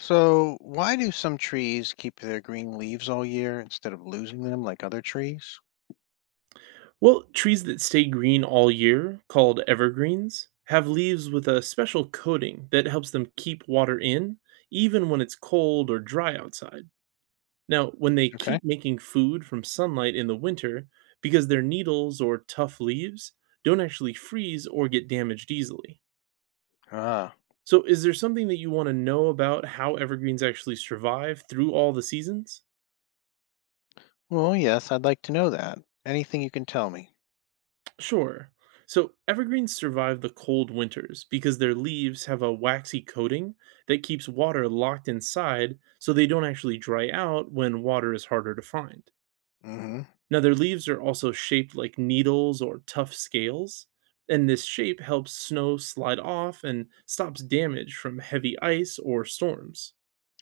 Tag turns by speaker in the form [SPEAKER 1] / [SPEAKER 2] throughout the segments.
[SPEAKER 1] So, why do some trees keep their green leaves all year instead of losing them like other trees?
[SPEAKER 2] Well, trees that stay green all year, called evergreens, have leaves with a special coating that helps them keep water in, even when it's cold or dry outside. Now, when they
[SPEAKER 1] Okay.
[SPEAKER 2] keep making food from sunlight in the winter, because their needles or tough leaves don't actually freeze or get damaged easily.
[SPEAKER 1] Ah,
[SPEAKER 2] So, is there something that you want to know about how evergreens actually survive through all the seasons?
[SPEAKER 1] well, yes, I'd like to know that. Anything you can tell me?
[SPEAKER 2] Sure. So evergreens survive the cold winters because their leaves have a waxy coating that keeps water locked inside so they don't actually dry out when water is harder to find.
[SPEAKER 1] Mm-hmm.
[SPEAKER 2] Now, their leaves are also shaped like needles or tough scales, and this shape helps snow slide off and stops damage from heavy ice or storms.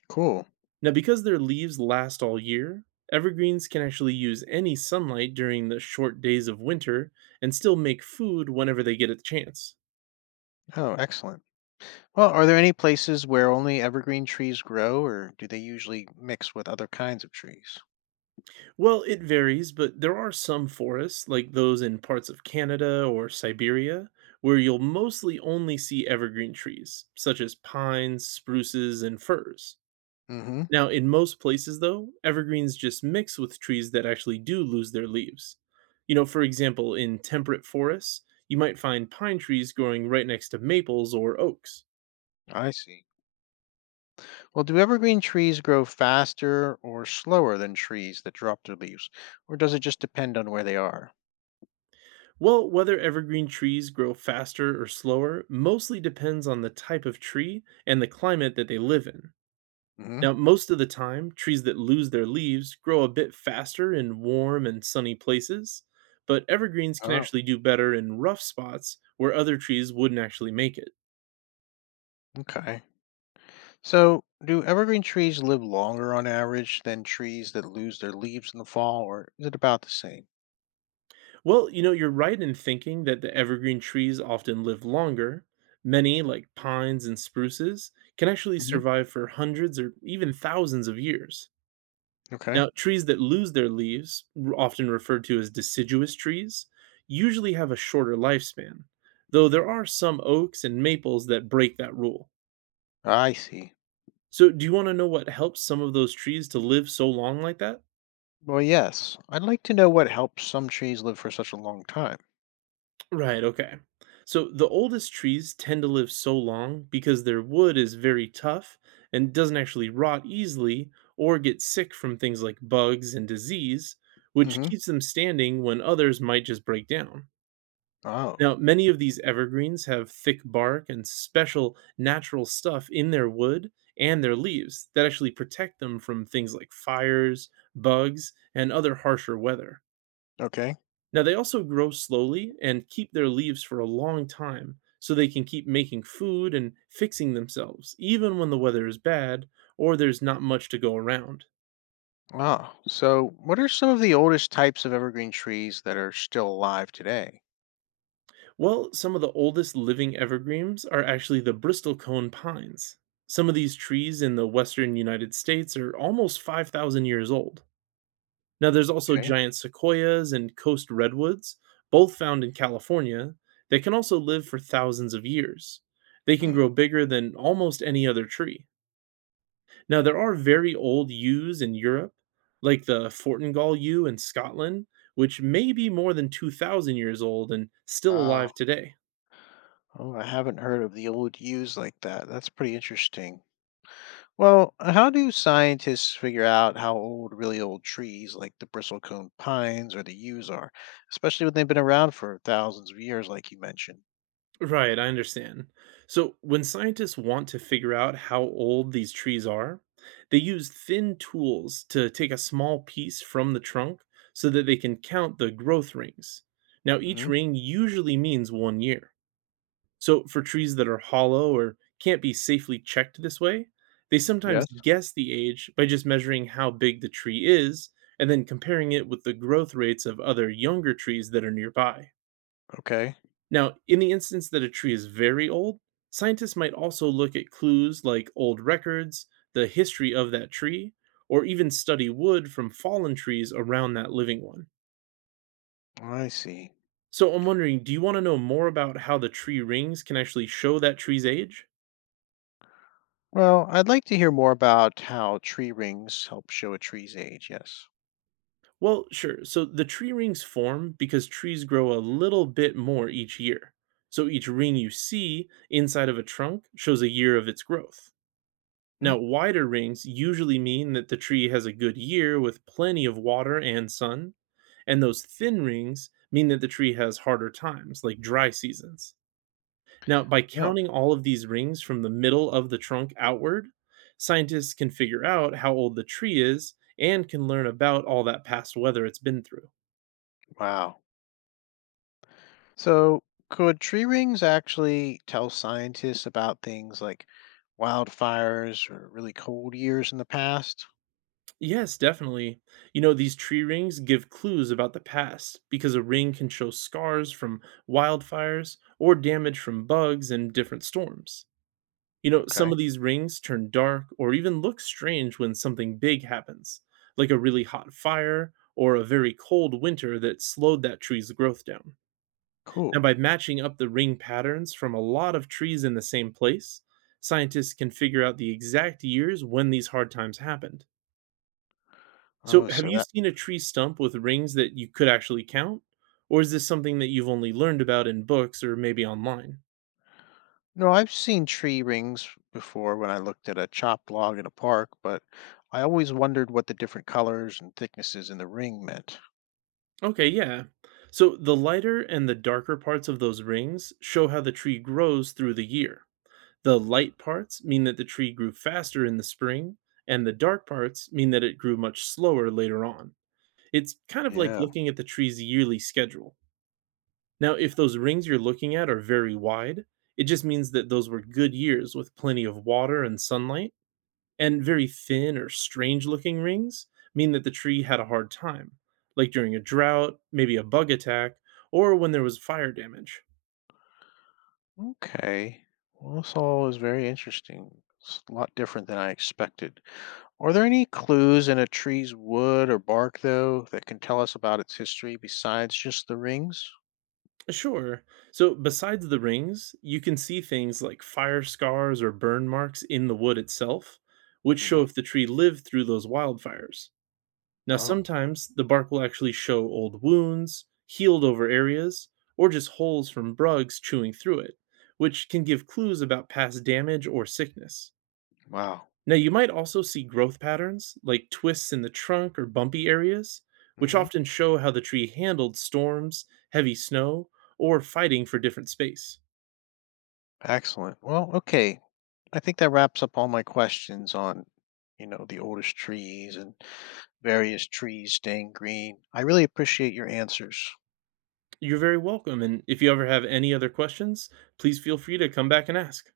[SPEAKER 1] Cool.
[SPEAKER 2] Now, because their leaves last all year, evergreens can actually use any sunlight during the short days of winter and still make food whenever they get a chance.
[SPEAKER 1] Oh, excellent. Well, are there any places where only evergreen trees grow, or do they usually mix with other kinds of trees?
[SPEAKER 2] Well, it varies, but there are some forests, like those in parts of Canada or Siberia, where you'll mostly only see evergreen trees, such as pines, spruces, and firs.
[SPEAKER 1] Mm-hmm.
[SPEAKER 2] Now, in most places, though, evergreens just mix with trees that actually do lose their leaves. You know, for example, in temperate forests, you might find pine trees growing right next to maples or oaks.
[SPEAKER 1] I see. Well, do evergreen trees grow faster or slower than trees that drop their leaves, or does it just depend on where they are?
[SPEAKER 2] Well, whether evergreen trees grow faster or slower mostly depends on the type of tree and the climate that they live in.
[SPEAKER 1] Mm-hmm.
[SPEAKER 2] Now, most of the time, trees that lose their leaves grow a bit faster in warm and sunny places, but evergreens can
[SPEAKER 1] Oh,
[SPEAKER 2] actually do better in rough spots where other trees wouldn't actually make it.
[SPEAKER 1] okay. So, do evergreen trees live longer on average than trees that lose their leaves in the fall, or is it about the same?
[SPEAKER 2] Well, you know, you're right in thinking that the evergreen trees often live longer. Many, like pines and spruces, can actually
[SPEAKER 1] Hmm.
[SPEAKER 2] survive for hundreds or even thousands of years.
[SPEAKER 1] Okay.
[SPEAKER 2] Now, trees that lose their leaves, often referred to as deciduous trees, usually have a shorter lifespan, though there are some oaks and maples that break that rule.
[SPEAKER 1] I see.
[SPEAKER 2] So, do you want to know what helps some of those trees to live so long like that?
[SPEAKER 1] Well, yes. I'd like to know what helps some trees live for such a long time.
[SPEAKER 2] Right, okay. So the oldest trees tend to live so long because their wood is very tough and doesn't actually rot easily or get sick from things like bugs and disease, which
[SPEAKER 1] Hmm.
[SPEAKER 2] keeps them standing when others might just break down. Now,
[SPEAKER 1] Oh,
[SPEAKER 2] many of these evergreens have thick bark and special natural stuff in their wood and their leaves that actually protect them from things like fires, bugs, and other harsher weather.
[SPEAKER 1] okay.
[SPEAKER 2] Now, they also grow slowly and keep their leaves for a long time so they can keep making food and fixing themselves, even when the weather is bad or there's not much to go around.
[SPEAKER 1] Ah, so what are some of the oldest types of evergreen trees that are still alive today?
[SPEAKER 2] Well, some of the oldest living evergreens are actually the Bristol cone pines. Some of these trees in the western United States are almost 5,000 years old. Now, there's also
[SPEAKER 1] Okay.
[SPEAKER 2] giant sequoias and coast redwoods, both found in California, that can also live for thousands of years. They can
[SPEAKER 1] Hmm.
[SPEAKER 2] grow bigger than almost any other tree. Now, there are very old yews in Europe, like the Fortingall yew in Scotland, which may be more than 2,000 years old and still alive
[SPEAKER 1] Wow.
[SPEAKER 2] today.
[SPEAKER 1] Oh, I haven't heard of the old yews like that. That's pretty interesting. Well, how do scientists figure out how old really old trees like the bristlecone pines or the yews are, especially when they've been around for thousands of years, like you mentioned?
[SPEAKER 2] Right, I understand. So, when scientists want to figure out how old these trees are, they use thin tools to take a small piece from the trunk so that they can count the growth rings. Now, each
[SPEAKER 1] Hmm.
[SPEAKER 2] ring usually means 1 year. So, for trees that are hollow or can't be safely checked this way, they sometimes
[SPEAKER 1] Yes.
[SPEAKER 2] guess the age by just measuring how big the tree is and then comparing it with the growth rates of other younger trees that are nearby.
[SPEAKER 1] Okay,
[SPEAKER 2] Now, in the instance that a tree is very old, scientists might also look at clues like old records, the history of that tree, or even study wood from fallen trees around that living one.
[SPEAKER 1] I see.
[SPEAKER 2] So, I'm wondering, do you want to know more about how the tree rings can actually show that tree's age?
[SPEAKER 1] Well, I'd like to hear more about how tree rings help show a tree's age, yes.
[SPEAKER 2] Well, sure. So, the tree rings form because trees grow a little bit more each year. So, each ring you see inside of a trunk shows a year of its growth. Now,
[SPEAKER 1] Hmm?
[SPEAKER 2] wider rings usually mean that the tree has a good year with plenty of water and sun, and those thin rings mean that the tree has harder times, like dry seasons. Now, by
[SPEAKER 1] Oh,
[SPEAKER 2] counting all of these rings from the middle of the trunk outward, scientists can figure out how old the tree is and can learn about all that past weather it's been through.
[SPEAKER 1] wow. So, could tree rings actually tell scientists about things like wildfires or really cold years in the past?
[SPEAKER 2] Yes, definitely. You know, these tree rings give clues about the past because a ring can show scars from wildfires or damage from bugs and different storms. You know, some
[SPEAKER 1] Okay,
[SPEAKER 2] of these rings turn dark or even look strange when something big happens, like a really hot fire or a very cold winter that slowed that tree's growth down. Now,
[SPEAKER 1] cool.
[SPEAKER 2] by matching up the ring patterns from a lot of trees in the same place, scientists can figure out the exact years when these hard times happened. So,
[SPEAKER 1] Oh,
[SPEAKER 2] have
[SPEAKER 1] so
[SPEAKER 2] you
[SPEAKER 1] that.
[SPEAKER 2] seen a tree stump with rings that you could actually count? Or is this something that you've only learned about in books or maybe online?
[SPEAKER 1] No, I've seen tree rings before when I looked at a chopped log in a park, but I always wondered what the different colors and thicknesses in the ring meant.
[SPEAKER 2] Okay, yeah. So, the lighter and the darker parts of those rings show how the tree grows through the year. The light parts mean that the tree grew faster in the spring, and the dark parts mean that it grew much slower later on. It's kind of like
[SPEAKER 1] Yeah.
[SPEAKER 2] looking at the tree's yearly schedule. Now, if those rings you're looking at are very wide, it just means that those were good years with plenty of water and sunlight, and very thin or strange looking rings mean that the tree had a hard time, like during a drought, maybe a bug attack, or when there was fire damage.
[SPEAKER 1] Okay. Well, this all is very interesting. It's a lot different than I expected. Are there any clues in a tree's wood or bark, though, that can tell us about its history besides just the rings?
[SPEAKER 2] Sure. So, besides the rings, you can see things like fire scars or burn marks in the wood itself, which show
[SPEAKER 1] Hmm.
[SPEAKER 2] if the tree lived through those wildfires. Now,
[SPEAKER 1] Oh,
[SPEAKER 2] sometimes the bark will actually show old wounds, healed over areas, or just holes from bugs chewing through it, which can give clues about past damage or sickness.
[SPEAKER 1] wow.
[SPEAKER 2] Now, you might also see growth patterns like twists in the trunk or bumpy areas, which
[SPEAKER 1] Hmm.
[SPEAKER 2] often show how the tree handled storms, heavy snow, or fighting for different space.
[SPEAKER 1] Excellent. Well, okay. I think that wraps up all my questions on, the oldest trees and various trees staying green. I really appreciate your answers.
[SPEAKER 2] You're very welcome, and if you ever have any other questions, please feel free to come back and ask.